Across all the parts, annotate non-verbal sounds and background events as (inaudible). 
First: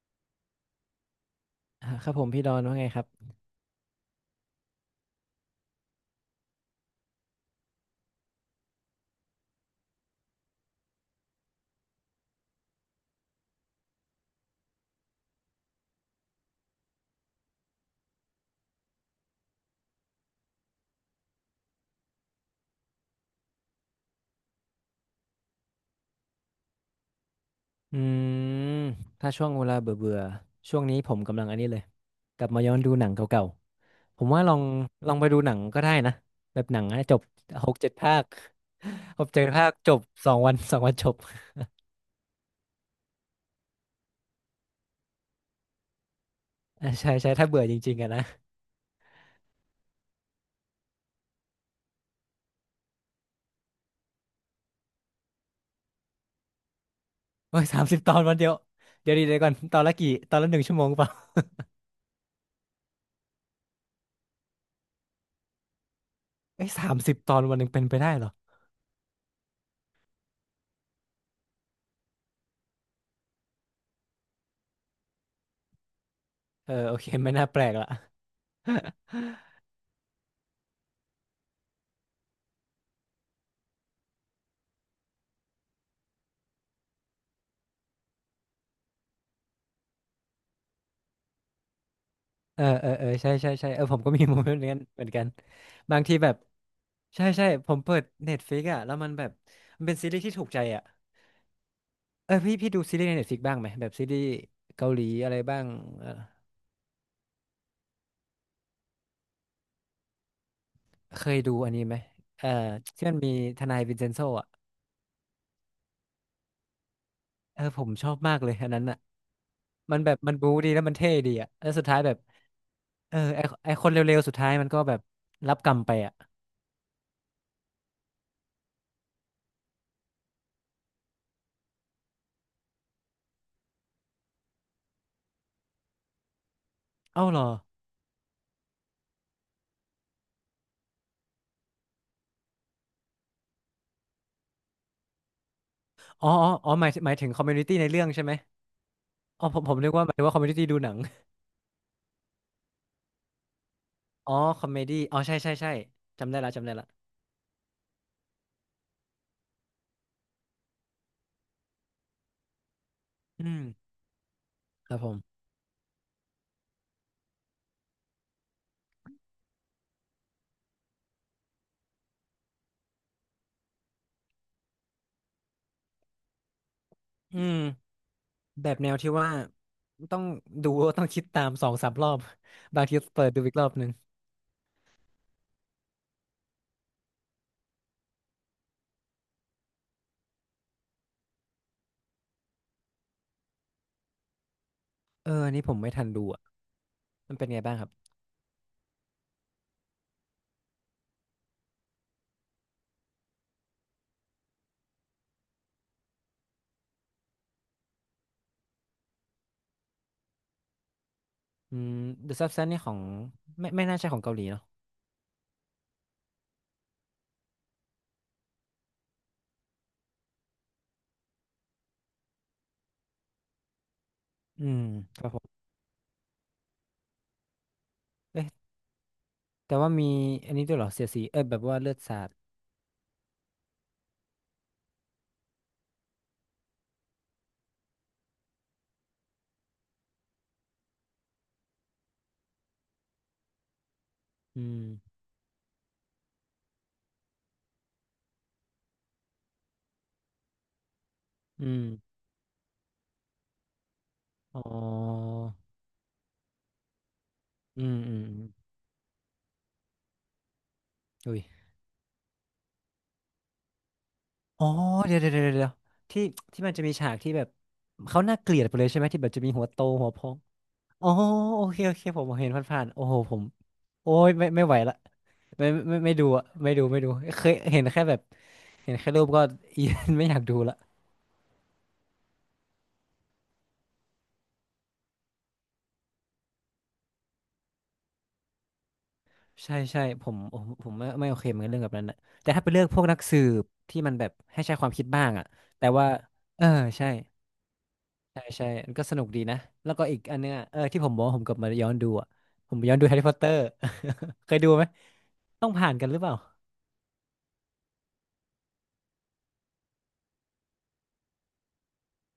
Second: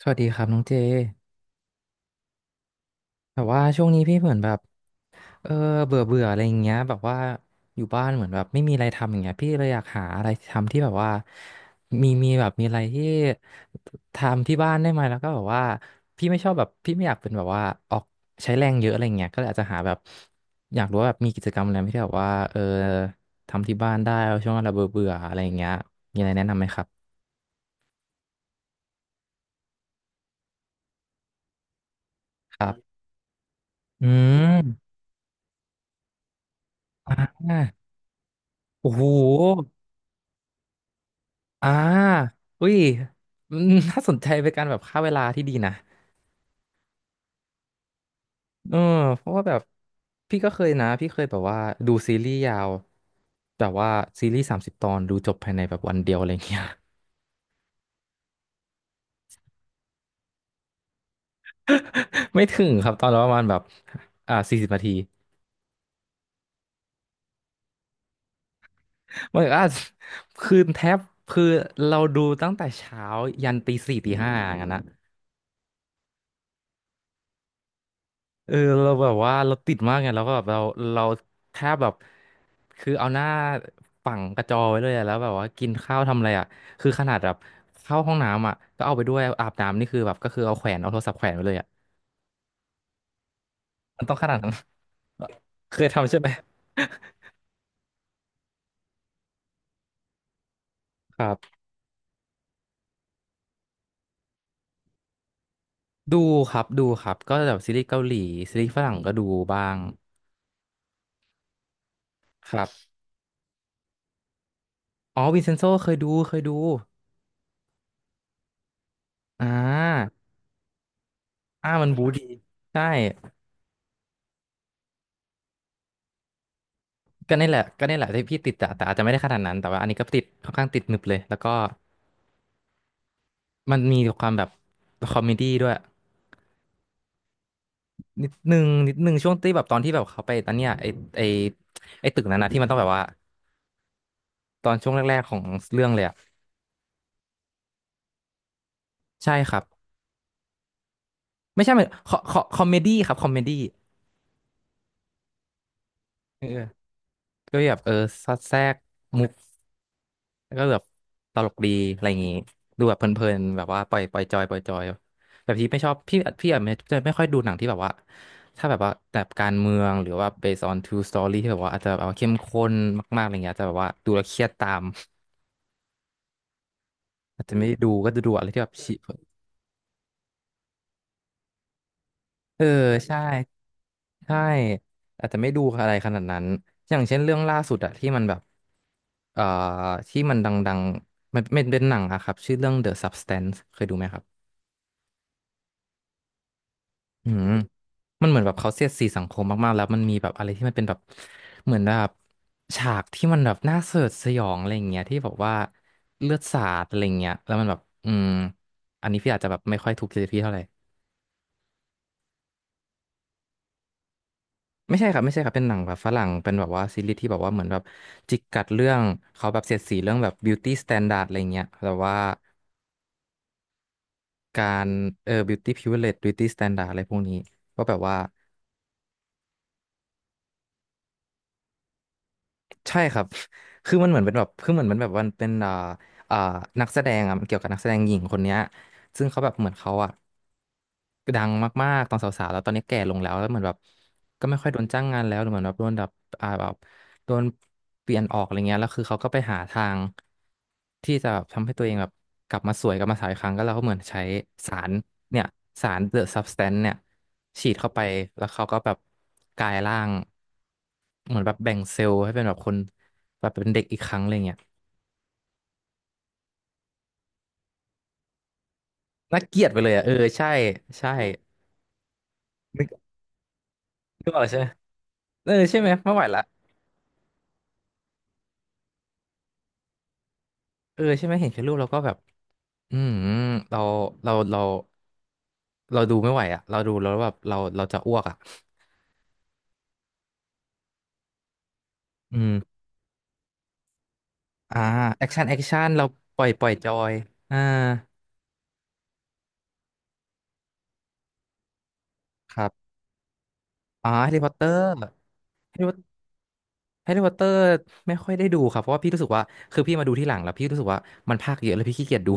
สวัสดีครับน้องเจครับผมพี่ดอนว่าไงครับ แบบว่าช่วงนี้พี่เหมือนแบบเออเบื่อเบื่ออะไรอย่างเงี้ยแบบว่าอยู่บ้านเหมือนแบบไม่มีอะไรทำอย่างเงี้ยพี่เลยอยากหาอะไรทำที่แบบว่ามีแบบมีอะไรที่ทำที่บ้านได้ไหมแล้วก็แบบว่าพี่ไม่ชอบแบบพี่ไม่อยากเป็นแบบว่าออกใช้แรงเยอะอะไรเงี้ยก็เลยอาจจะหาแบบอยากรู้ว่าแบบมีกิจกรรมอะไรไหมที่แบบว่าทำที่บ้านได้ช่วงเราเบื่อเบื่ออะไรอย่างเงี้ยมีอะไรแนะนำไหมครับอืมถ้าช่วงเวลาเบื่อเบื่อช่วงนี้ผมกำลังอันนี้เลยกลับคมารัย้อนดูบหนังเก่าอืๆผมว่าลองมไปดูหนังก็ได้นะแบบหนังนะอ่จบหกาเจ็ดภาคโอ้โห หกเจ็ดภาคจบสองวันจบอ่าอุ้ยอืมน่าสนใจเป็นการแบบฆ่าเวลาที่ดีนะใช่ใช่ถ้าเบื่อจริงๆอะนะเออเพราะว่าแบบพี่ก็เคยนะพี่เคยแบบว่าดูซีรีส์ยาวแบบว่าซีรีส์30 ตอนดูจบภายในแบบวันเดียวอะไรเงี้ย โอ้ยสามสิบตอนวันเดียวเดี๋ยวดีเดี๋ยวก่อนตอนละกี่ตอนละหนึ่งชั่วโมงเปล่า (laughs) ไม่ถึงครับตอนละประมาณแบบ40 นาทีเอ้ยสามสิบตอนวันหนึ่งเป็นไปได้เหรอมันคือแทบคือเราดูตั้งแต่เช้ายันตีสี่ตีห้าอย่างนั้นนะ เออโอเคไม่น่าแปลกละเออเราแบบว่าเราติดมากไงแล้วก็แบบเราแทบแบบคือเอาหน้าฝังกระจอไว้เลยอะแล้วแบบว่ากินข้าวทำอะไรอ่ะคือขนาดแบบเข้าห้องน้ำอ่ะก็เอาไปด้วยอาบน้ำนี่คือแบบก็คือเอาแขวนเอาโทรศัพท์แขวนไว้เลยอ่ะเออเออเออใช่ใช่ใช่เออผมมันก็ต้องมีขนาโมดนั้เมน นต์เหมือนกัน(laughs) เคยบางทำทีใช่ไหแบมบ ใช่ใช่ผมเปิด Netflix อ่ะแล้วมันแบบมันเป็นซีรีส์ที่ถูกใจอ่ะครับเออพี่ดูซีรีส์ใน Netflix บ้างไหมแบบซีรีส์เกาหลีอะไรบ้างเออดูครับดูครับก็แบบซีรีส์เกาหลีซีรีส์ฝรั่งก็ดูบ้างเคยดูอันนี้ไหมเออครับที่มันมีทนายวินเซนโซอ่ะอ๋อวินเซนโซเคยดูเคยดูเออผมชอบมากเลยอันนั้นอ่ะอ่มันแบาบมันบู๊ดีแล้วมันเท่ดีอ่ะแล้อ่าวสุดมันท้ายบูแบบดีใช่ เออไอคนเร็วๆสุดท้ายมันก็แบบรับกรรมไปอ่ะก็นี่แหละก็นี่แหละที่พี่ติดอะแต่อาจจะไม่ได้ขนาดนั้นแต่ว่าอันนี้ก็ติดค่อนข้างติดหนึบเลยแล้วก็มันมีความแบบคอมเมดี้ด้วยเอ้าเหรอนิดนึงนิดนึงช่วงที่แบบตอนที่แบบเขาไปตอนเนี้ยไอไอตึกนั้นนะที่มันต้องแบบว่าตอนช่วงแรกๆของเรื่องเลยอะอ๋อหมายถึงคอมมูนิตี้ในเรื่องใช่ไหมใช่อ๋อครับผมนึกว่าหมายถึงว่าคอมมูนิตี้ดูหนังไม่ใช่มันคอมเมดี้ครับคอมเมดี้อ๋อคอมเมดี้อ๋อใช่ใช่ใช่จำได้ละจำได้เออละก็แบบเออสอดแทรกมุก แล้วก็แบบตลกดีอะไรอย่างงี้ดูแบบเพลินอืๆแบมบว่าปล่อยปล่อยจอยปล่อยจอยครับผมแบบพี่ไม่ชอบพี่อาจจะไม่ค่อยดูหนังที่แบบว่าถ้าแบบว่าแบบการเมืองหรือว่า based on true story ที่แบบว่าอาจจะแบบว่าเข้มข้นมากๆอะไรเงี้ยอาจจะแบบว่าดูแล้วเครียดตามอือาจจะม ไม่ได้ดูก็จะดูอะไรที่แบแบบบแนชิวที่ว่าต้องดูต้องคิดตามสองสามรอบ เออ (laughs) บางทีใช่เปิดดูอีกรอบหนึ่งใช่อาจจะไม่ดูอะไรขนาดนั้นอย่างเช่นเรื่องล่าสุดอะที่มันแบบเอ่อที่มันดังๆมันเป็นเป็นหนังอะครับชื่อเรื่อง The Substance เคยดูไหมครับ เอออันนี้ผมไม่ทันดูอ่ะอืมันเป็มนไงบ้างครับมันเหมือนแบบเขาเสียดสีสังคมมากๆแล้วมันมีแบบอะไรที่มันเป็นแบบเหมือนแบบฉากที่มันแบบน่าสยดสยองอะไรอย่างเงี้ยที่บอกว่าเลือดสาดอะไรอย่างเงี้ยแล้วมันแบบอืมอันนี้พี่อาจจะแบบไม่ค่อยถูกจริตพี่เท่าไหร่อืม The Substance นี่ของไม่น่าใช่ของเกาหลีเนาะไม่ใช่ครับไม่ใช่ครับเป็นหนังแบบฝรั่งเป็นแบบว่าซีรีส์ที่แบบว่าเหมือนแบบจิกกัดเรื่องเขาแบบเสียดสีเรื่องแบบ beauty standard อะไรเงี้ยแต่ว่ากาอืมรครัเอบอ ผม beauty privilege beauty standard อะไรพวกนี้ก็แบบว่า เอ๊ะแต่ว่ามีอันนี้ด้วยเหรอเสียดสีเออแบบว่าเลือดสาดใช่ครับ (laughs) คือมันเหมือนเป็นแบบคือเหมือนมันแบบมันเป็นอ่านักแสดงอ่ะมันเกี่ยวกับนักแสดงหญิงคนเนี้ยซึ่งเขาแบบเหมือนเขาอ่ะดังมากๆตอนสาวๆแล้วตอนนี้แก่ลงแล้วแล้วเหมือนแบบก็ไม่อืค่อยโดนมจ้างงานแล้วหรือเหมือนแบบโดนแบบอ่าแบบโดนเปลี่ยนออกอะไรเงี้ยแล้วคือเขาก็ไปหาทางที่จะแบบอืทำให้ตัวเองแบบมกลับมาสวยกลับมาสาวอีกครั้งก็แล้วก็เหมือนใช้อ๋สารอเนี่ยสาร The Substance เนี่ยฉีดอืเข้ามไปอืมอแล้วเขามก็แบบกลายร่าง เหอุ้มือยนแบบแบ่งเซลล์ให้เป็นแบบคนแบบเป็นเด็กอีกครั้งอะไรเงี้ยอ๋อเดี๋ยวเดี๋ยวเดี๋ยวเดี๋ยวที่ที่มันจะมีฉากที่แบบเขาน่าเกลียดไปเลยใช่ไหมที่แบบน่าจะมีเกลีหัยวดไปโตเลยอ่ะหัเอวอพองใช่อ๋ใช่อโอเคโอเคผมเห็นผ่านึนกๆโอ้โหผม โอ้นึยกออกแล้วใช่ไม่ไหมไหวละเออใช่ไหมไม่ไม่ไหวดูละอะไม่ดูไม่ดูเคยเห็นแค่แบบเห็นแค่รูปก็ (laughs) อีไม่อยากดูละเออใช่ไหมเห็นแค่รูปเราก็แบบอืมเราเราเราเราดูไม่ไหวอ่ะเราดูแล้วแบบเราเราจะอ้วกอ่ะใช่ใช่ผมไม่โอเคเหมือนกันเรื่องแบบนั้นนะอืแต่ถ้าไปมเลือกพวกนักสืบที่มันแบบให้ใช้อ่าความคิดแอบ้าคงชั่นอะแอคชั่แต่นเราว่าปล่อยปเอล่ออยจอใช่ยอ่าใช่ใช่มันก็สนุกดีนะแล้วก็อีกอันเนึงอะเออที่ผมบอกว่าผมกลับมาย้อนดูอะครัผมบย้อนดูแฮร์รี่พอต (laughs) เตอร์ อ๋อแฮร์รี่พ (laughs) อเคตยเตอดูไหร์มต้องแฮร์ผ่านกันหรือรี่เปล่าแฮร์รี่พอตเตอร์ไม่ค่อยได้ดูครับเพราะว่าพี่รู้สึกว่าคือพี่มาดูที่หลังแล้วพี่รู้สึกว่ามันภาคเยอะแล้วพี่ขี้เกียจดู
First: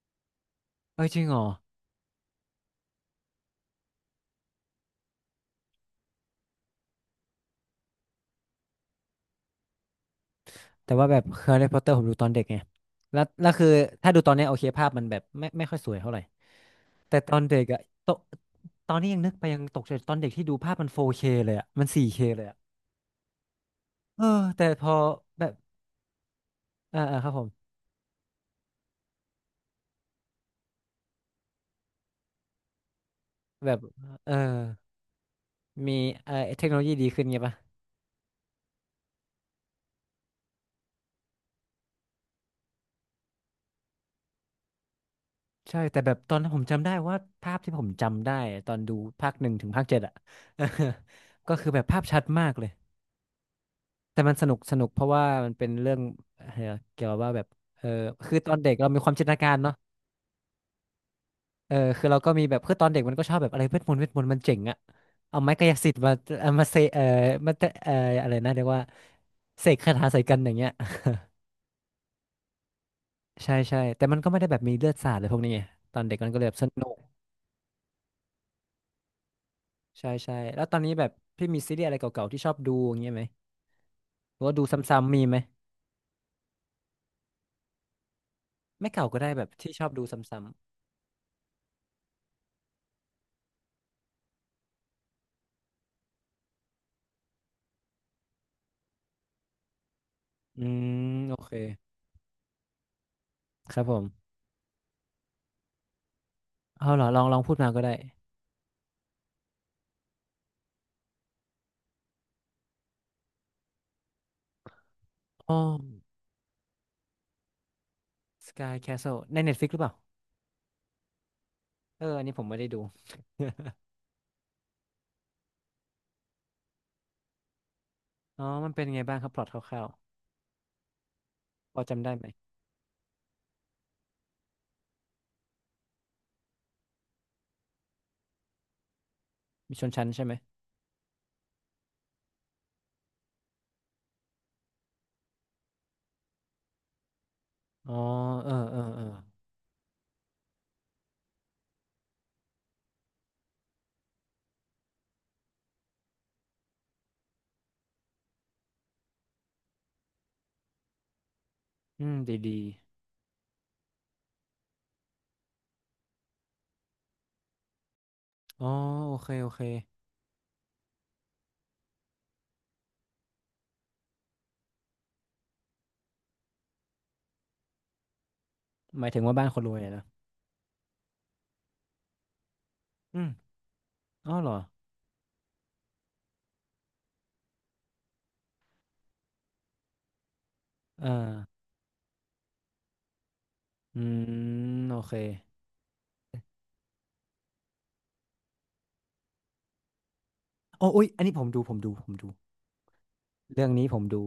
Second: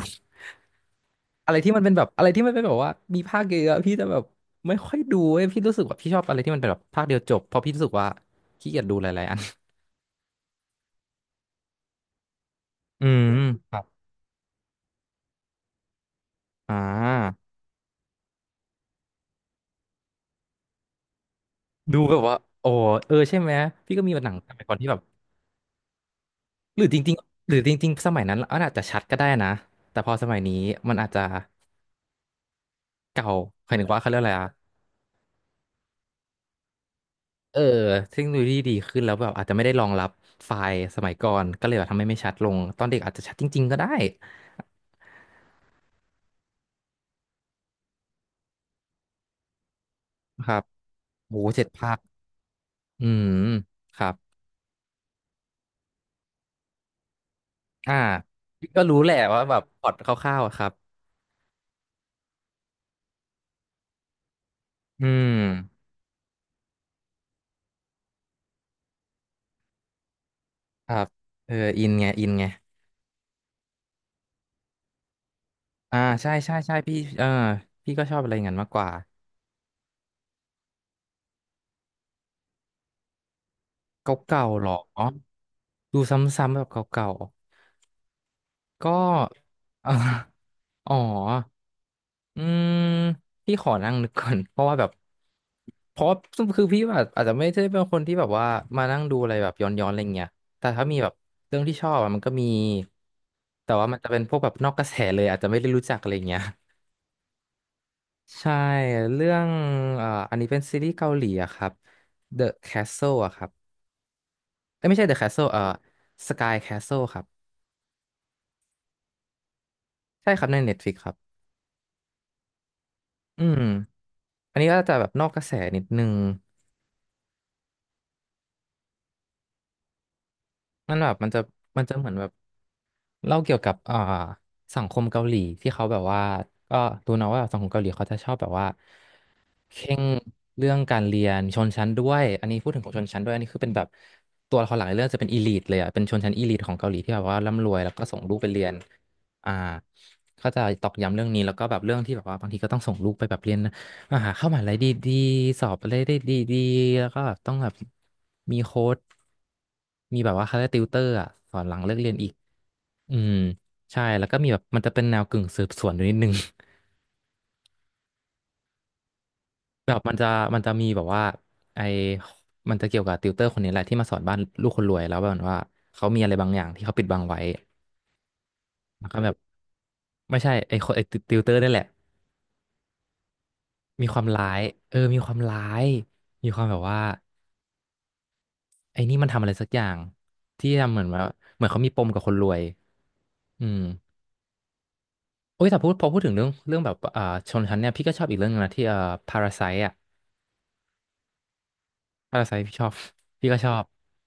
เออจริงเหรออะไรที่มันเป็นแบบอะไรที่มันเป็นแบบว่ามีภาคเยอะๆพี่จะแบบไม่ค่อยดูเว้ยพี่รู้สึกว่าพี่ชอบอะไรที่มันเป็นแบบภาคเดียวจบเพราะพี่รู้สึกว่าขี้เกียจดูหลายๆอันแต่ว่าแบบแฮร์รี่พอตเตอร์ผมดูตอนเด็กไงอืแล้มวคือครับถ้าดูตอนเนี้ยโอเคภาพมันแบบไม่ค่อยสวยเท่าไหร่ อ่แต่ตอานเด็กอะตอนตอนนี้ยังนึกไปยังตกใจตอนเด็กที่ดูภาพมัน 4K เคเลยอะมัน ดู 4K แบเคบว่าเลยอะโอ้เออใช่ไหมพี่ก็มีเออหนังสมัแต่ยก่อนพที่อแบบแบบหรือจเอ่าริงอาครับผๆมหรือจริงๆสมัยนั้นอันอาจจะชัดก็ได้นะแต่พอสมัยนี้มันอาจจะเก่าหแบมายบถึงว่าเขาเรียกอะเอไรออะมีเออเทคโนโลยีดีขึ้นไงปะเออเทคโนโลยีดีขึ้นแล้วแบบอาจจะไม่ได้รองรับไฟล์สมัยก่อนก็เลยแบบทำให้ไม่ชัดลงตอนเด็กอาจจะชัดจริงๆก็ได้ใช่ แต่แบบตอนนั้นผมจำได้ว่าภาพที่ผมจำได้ตอนดูภาคหนึ่งถึงภาคเจ็ดอะ นะครับโอ้โห (laughs) ก็เจ็ดคือแบบภาค ภาพชัดมากเลย อืมครับแต่มันสนุกสนุกเพราะว่ามันเป็นเรื่องเอ่อเกี่ยวกับว่าแบบเอออ่าคือตอนพี่เด็กก็เรารู้มีคแหวาละมจินตนาว่ากาแบรบเนาะ พล็อตคร่าวๆอะครับเออคือเราก็มีแบบคือตอนเด็กมันก็ชอบแบบอะไรเวทมนต์เวทมนต์มันเจ๋งอะอืมเอาไม้กายสิทธิ์มาเอามาเซเออมาเตเอออะไรนะเรียกว่าเสกคาถาใส่กันอย่างเงี้ยครับเอออินไงอินไงใช่ใช่แต่มันก็ไม่ได้แบบมีเลือดสาดเลยพวกนี้ไงตอ่าอนเด็กมัใช่นก็เลยใช่แบบสใช่นุพี่กเออพี่ก็ชอบอะไรอย่างนั้นมากกว่าใช่ใช่แล้วตอนนี้แบบพี่มีซีรีส์อะไรเก่าๆที่ชอบดูอย่างเงี้ยไหมหรืเก่าอว่าๆดูหรซอ้ำๆมีไหมดูซ้ำๆแบบเก่าๆก็ ไม่ (laughs) เก่าก็ได้แบบที่ชอเอบอดูซ้อ๋อ อืมพี่ขอนั่งนึกก่อน (laughs) เพราะว่าแบบเพราะว่าคือพี่แบบอาจจะไม่ได้เป็นคนที่แบบว่ามานั่งดูอะไรแบบย้อนๆอะไรเงี้ยำๆแต่อืถ้ามีแบบมโอเคเรื่องที่ชอบอะมันก็มีแต่ครับว่าผมันจะเป็นมพวกแบบนอกกระแสเลยอาจจะไม่ได้รู้จักอะไรเงี้ย เอาเหรอลองพูดมาก็ได้ (laughs) ใช่เรื่องอันนี้เป็นซีรีส์เกาหลีอะครับ The Castle อะครับเอ้ยไม่ใช่ The Castle อ๋อ Sky Castle ครับ Sky Castle ใน Netflix หรือเปล่าใช่ครับใน Netflix ครับเอออันนี้ผมไม่ได้ดู อืม (laughs) อันนี้ก็จะแบบนอกกระแสนิดนึง อ๋อมันเป็นไงบ้างครับพล็อตคร่าวมันแบบมันจะๆพมัอนจะจำเหมือได้นแบไหมบเล่าเกี่ยวกับสังคมเกาหลีที่เขาแบบว่าก็รู้เนอะว่าสังคมเกาหลีเขาจะชอบแบบว่า มีเคชนร่งชั้นใช่ไหมเรื่องการเรียนชนชั้นด้วยอันนี้พูดถึงของชนชั้นด้วยอันนี้คือเป็นแบบตัวละครหลักในเรื่องจะเป็นอีลิทเลยอ่ะเป็นชนชั้นอีลิทของเกาหลีที่แบบว่าร่ำรวยแล้อ๋วอก็ส่งลูกไปเออเรียนเออเอออ่าก็จะตอกย้ำเรื่องนี้แล้วก็แบบเรื่องที่แบบว่าบางทีก็ต้องส่งลูกไปแบบเรียนมหาเข้ามหาลัยดีๆสอบอะไรได้ดีๆแล้วก็แบบต้องแบบมีโค้ชมีแบบว่าคาติวเตอร์อ่ะสอนหลังเลิกอืเรียนมอีกดีดีอืมใช่แล้วก็มีแบบมันจะเป็นแนวกึ่งสืบสวนอยู่นิดนึง อ๋อโอเคโอเคแบบมันจะมันจะมีแบบว่าไอมันจะเกี่ยวกับติวเตอร์คนนี้แหละที่มาสอนบ้านลูกคนรวยแล้วแบบว่าเขามีอะไรบางอย่างที่เขาปิดบังไว้หแล้มาวยก็ถึงแบบว่าบ้านคนรวยอะนะไม่ใช่ไอคนไอติวเตอร์นี่แหละอืมมีความอ๋อร้าเหรอยเออมีความร้ายมีความแบบว่าไอนี่มันทำอะไรสักอย่างที่ทำเหมือเอนว่าอเหมือนเขามีปมกับคนรวยอืมอืมโอเคโอ้ยแต่พูดพอพูดถึงเรื่องเรื่องแบบชนชั้นเนี่ยพี่ก็ชอบอีกเรื่องหนึงนะที่พาราไซอ่ะโอ้อุ๊ยอันนี้ผมดูผมดูพาราไซพี่ชอบพี่ก็เรื่ชองอบนี้ผมดู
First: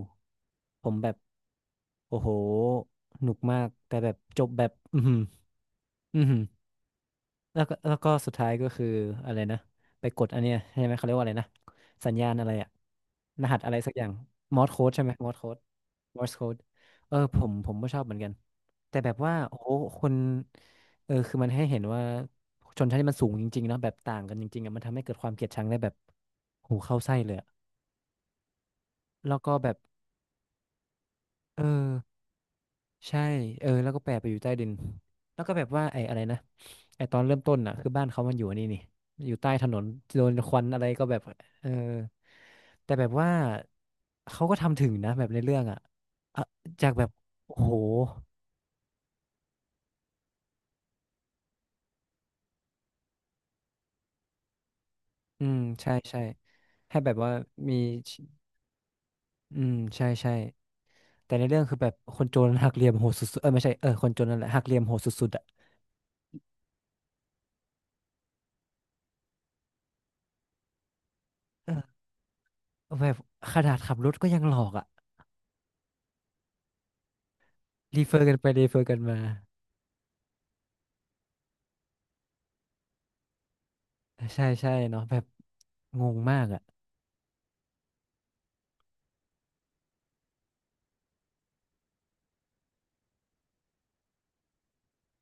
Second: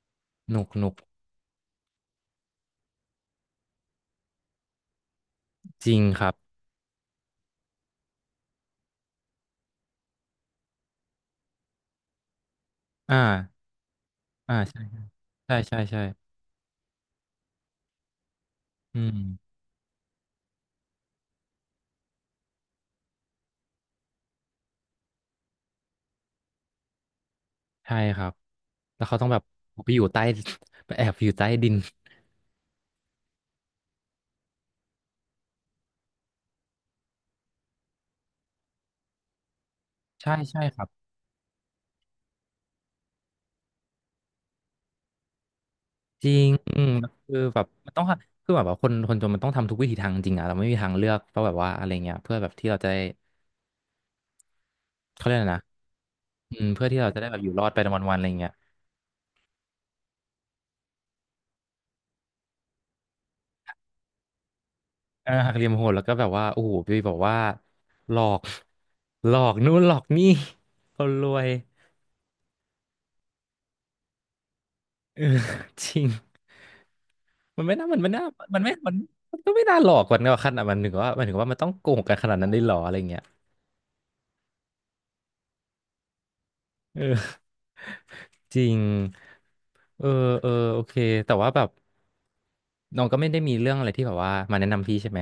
หนุกหผนุกมแบบโอ้โหหนุกมากแต่แบบจบแบบอืมจริงอครัหืม บแล้วก็สุดท้ายก็คืออะไรนะไปกดอันเนี้ยใช่ไหมเขาเรียกว่าอะไรนะสัญญาณอะไรอะอ่ารหัสอะไรสักอย่างอ่ามอร์สใช่ โค้ดใช่ไหมมอร์สโค้ใช่ดใช่ใช่มอร์สโค้ดเออผมก็ชอบเหมือนกันแต่อืแบบว่ามโอ้โหคนเออคือมันให้เห็นว่าชนชั้นที่มันสูงจริงๆเนาะแบบต่างกันจริงๆอะมันทำให้เกิดความเกลียดชังได้แบบหูเข้าไส้เลยอะใช่ครับแล้วเขาต้องแบแล้วบก็แบบไปอยู่ใต้ (laughs) ไปแอบอยู่ใต้เอดินอ ใช่เออแล้วก็แปะไปอยู่ใต้ดิน แล้วก็แบบว่าไอ้อะไรนะไอ้ตอนเริ่มต้นน่ะคือบ้านเขามันอยู่อันนี่นี่อยู่ใต้ถนนโดใช่นคใช่วันคอะรัไรบก็แบบ เออแต่แบบว่าเขาก็ทำถึงนะแบบในเรื่องอ่ะจริอะงอืจามกแบบ คือโอ้แบบโหมันต้องคือแบบว่าคนคนจนมันต้องทำทุกวิถีทางจริงอะเราไม่มีทางเลือกเพราะแบบว่าอะไรเงี้ยเพื่อแบบที่เราจะได้เขาเรียกอะอืไรมนะใช่ใช่อืมเพื่อให้ที่เราแบบจะได้ว่าแบบอยู่รอดมีไปวันๆอะไรเงี้ยอืมใช่ใช่ แต่ในเรื่องคือแบบคนโจรหักเหลี่ยมโหดสุดๆเออไม่ใช่เออคนโจรนั่นแหละหักเหลี่ยมโหดสุเอดอๆอ่ะหักเหลี่ยมโหดแล้วก็แบบว่าโอ้โหไปบอกว่าหลอกหลอกนู่นหลอกนี่คนรวยเออแบบขนาดขับรถก็ยังหลอกอ่ะเออ (laughs) จริง มันไม่น่ามันรีไม่เฟอน่าร์กันไปมันรีไม่เฟอร์มันกันมา มันก็ไม่น่าหลอกกันว่าขนาดมันถึงว่ามันถึงว่ามันต้องโกงกันขนาดนั้นได้หรออะไรเงี้ยใช่ใช่เนาะแบบงงมากอ่ะเออจริงเออเออโอเคแต่ว่าแบบน้องก็ไม่ได้มีเรื่องอะไรที่แบบว่ามาแนะนำพี่ใช่ไหม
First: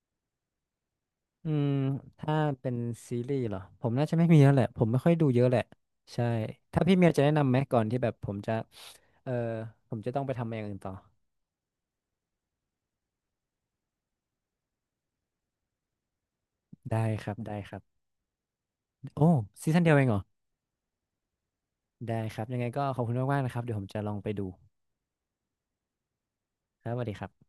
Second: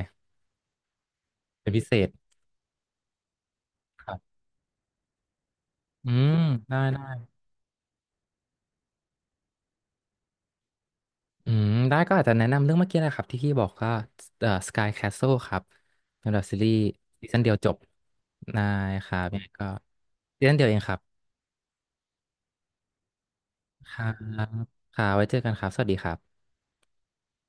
อืเป็มนพิเศษถ้าเป็นซีรีส์เหรอผมคน่ารัจะไม่มีบแล้วแหละผมไม่ค่อยดูเยอะแหละอืใช่มได้ถ้าพี่ได้เมียจะแนะนำไหมก่อนที่แบบผมจะเออผมจะต้องไปทำอย่างอื่นต่ออืมได้ก็อาจจะแนะนำเรื่องเมื่อกี้นะครับที่พี่บอกก็Sky Castle ครับเป็นแบบซีรีส์ได้คซีรับซั่นเดียวได้จคบรับได้ครัโอ้บยังไงก็ซีซั่นเดียวเองเหรอซีซั่นเดียวเองครับได้ครับยังไงก็ขอบคุณมากๆนะครับเดี๋ยวผมคจะรัลบองไปดูค่ะไว้เจอกันครับสวัสดีครับครับสวัสดีครับ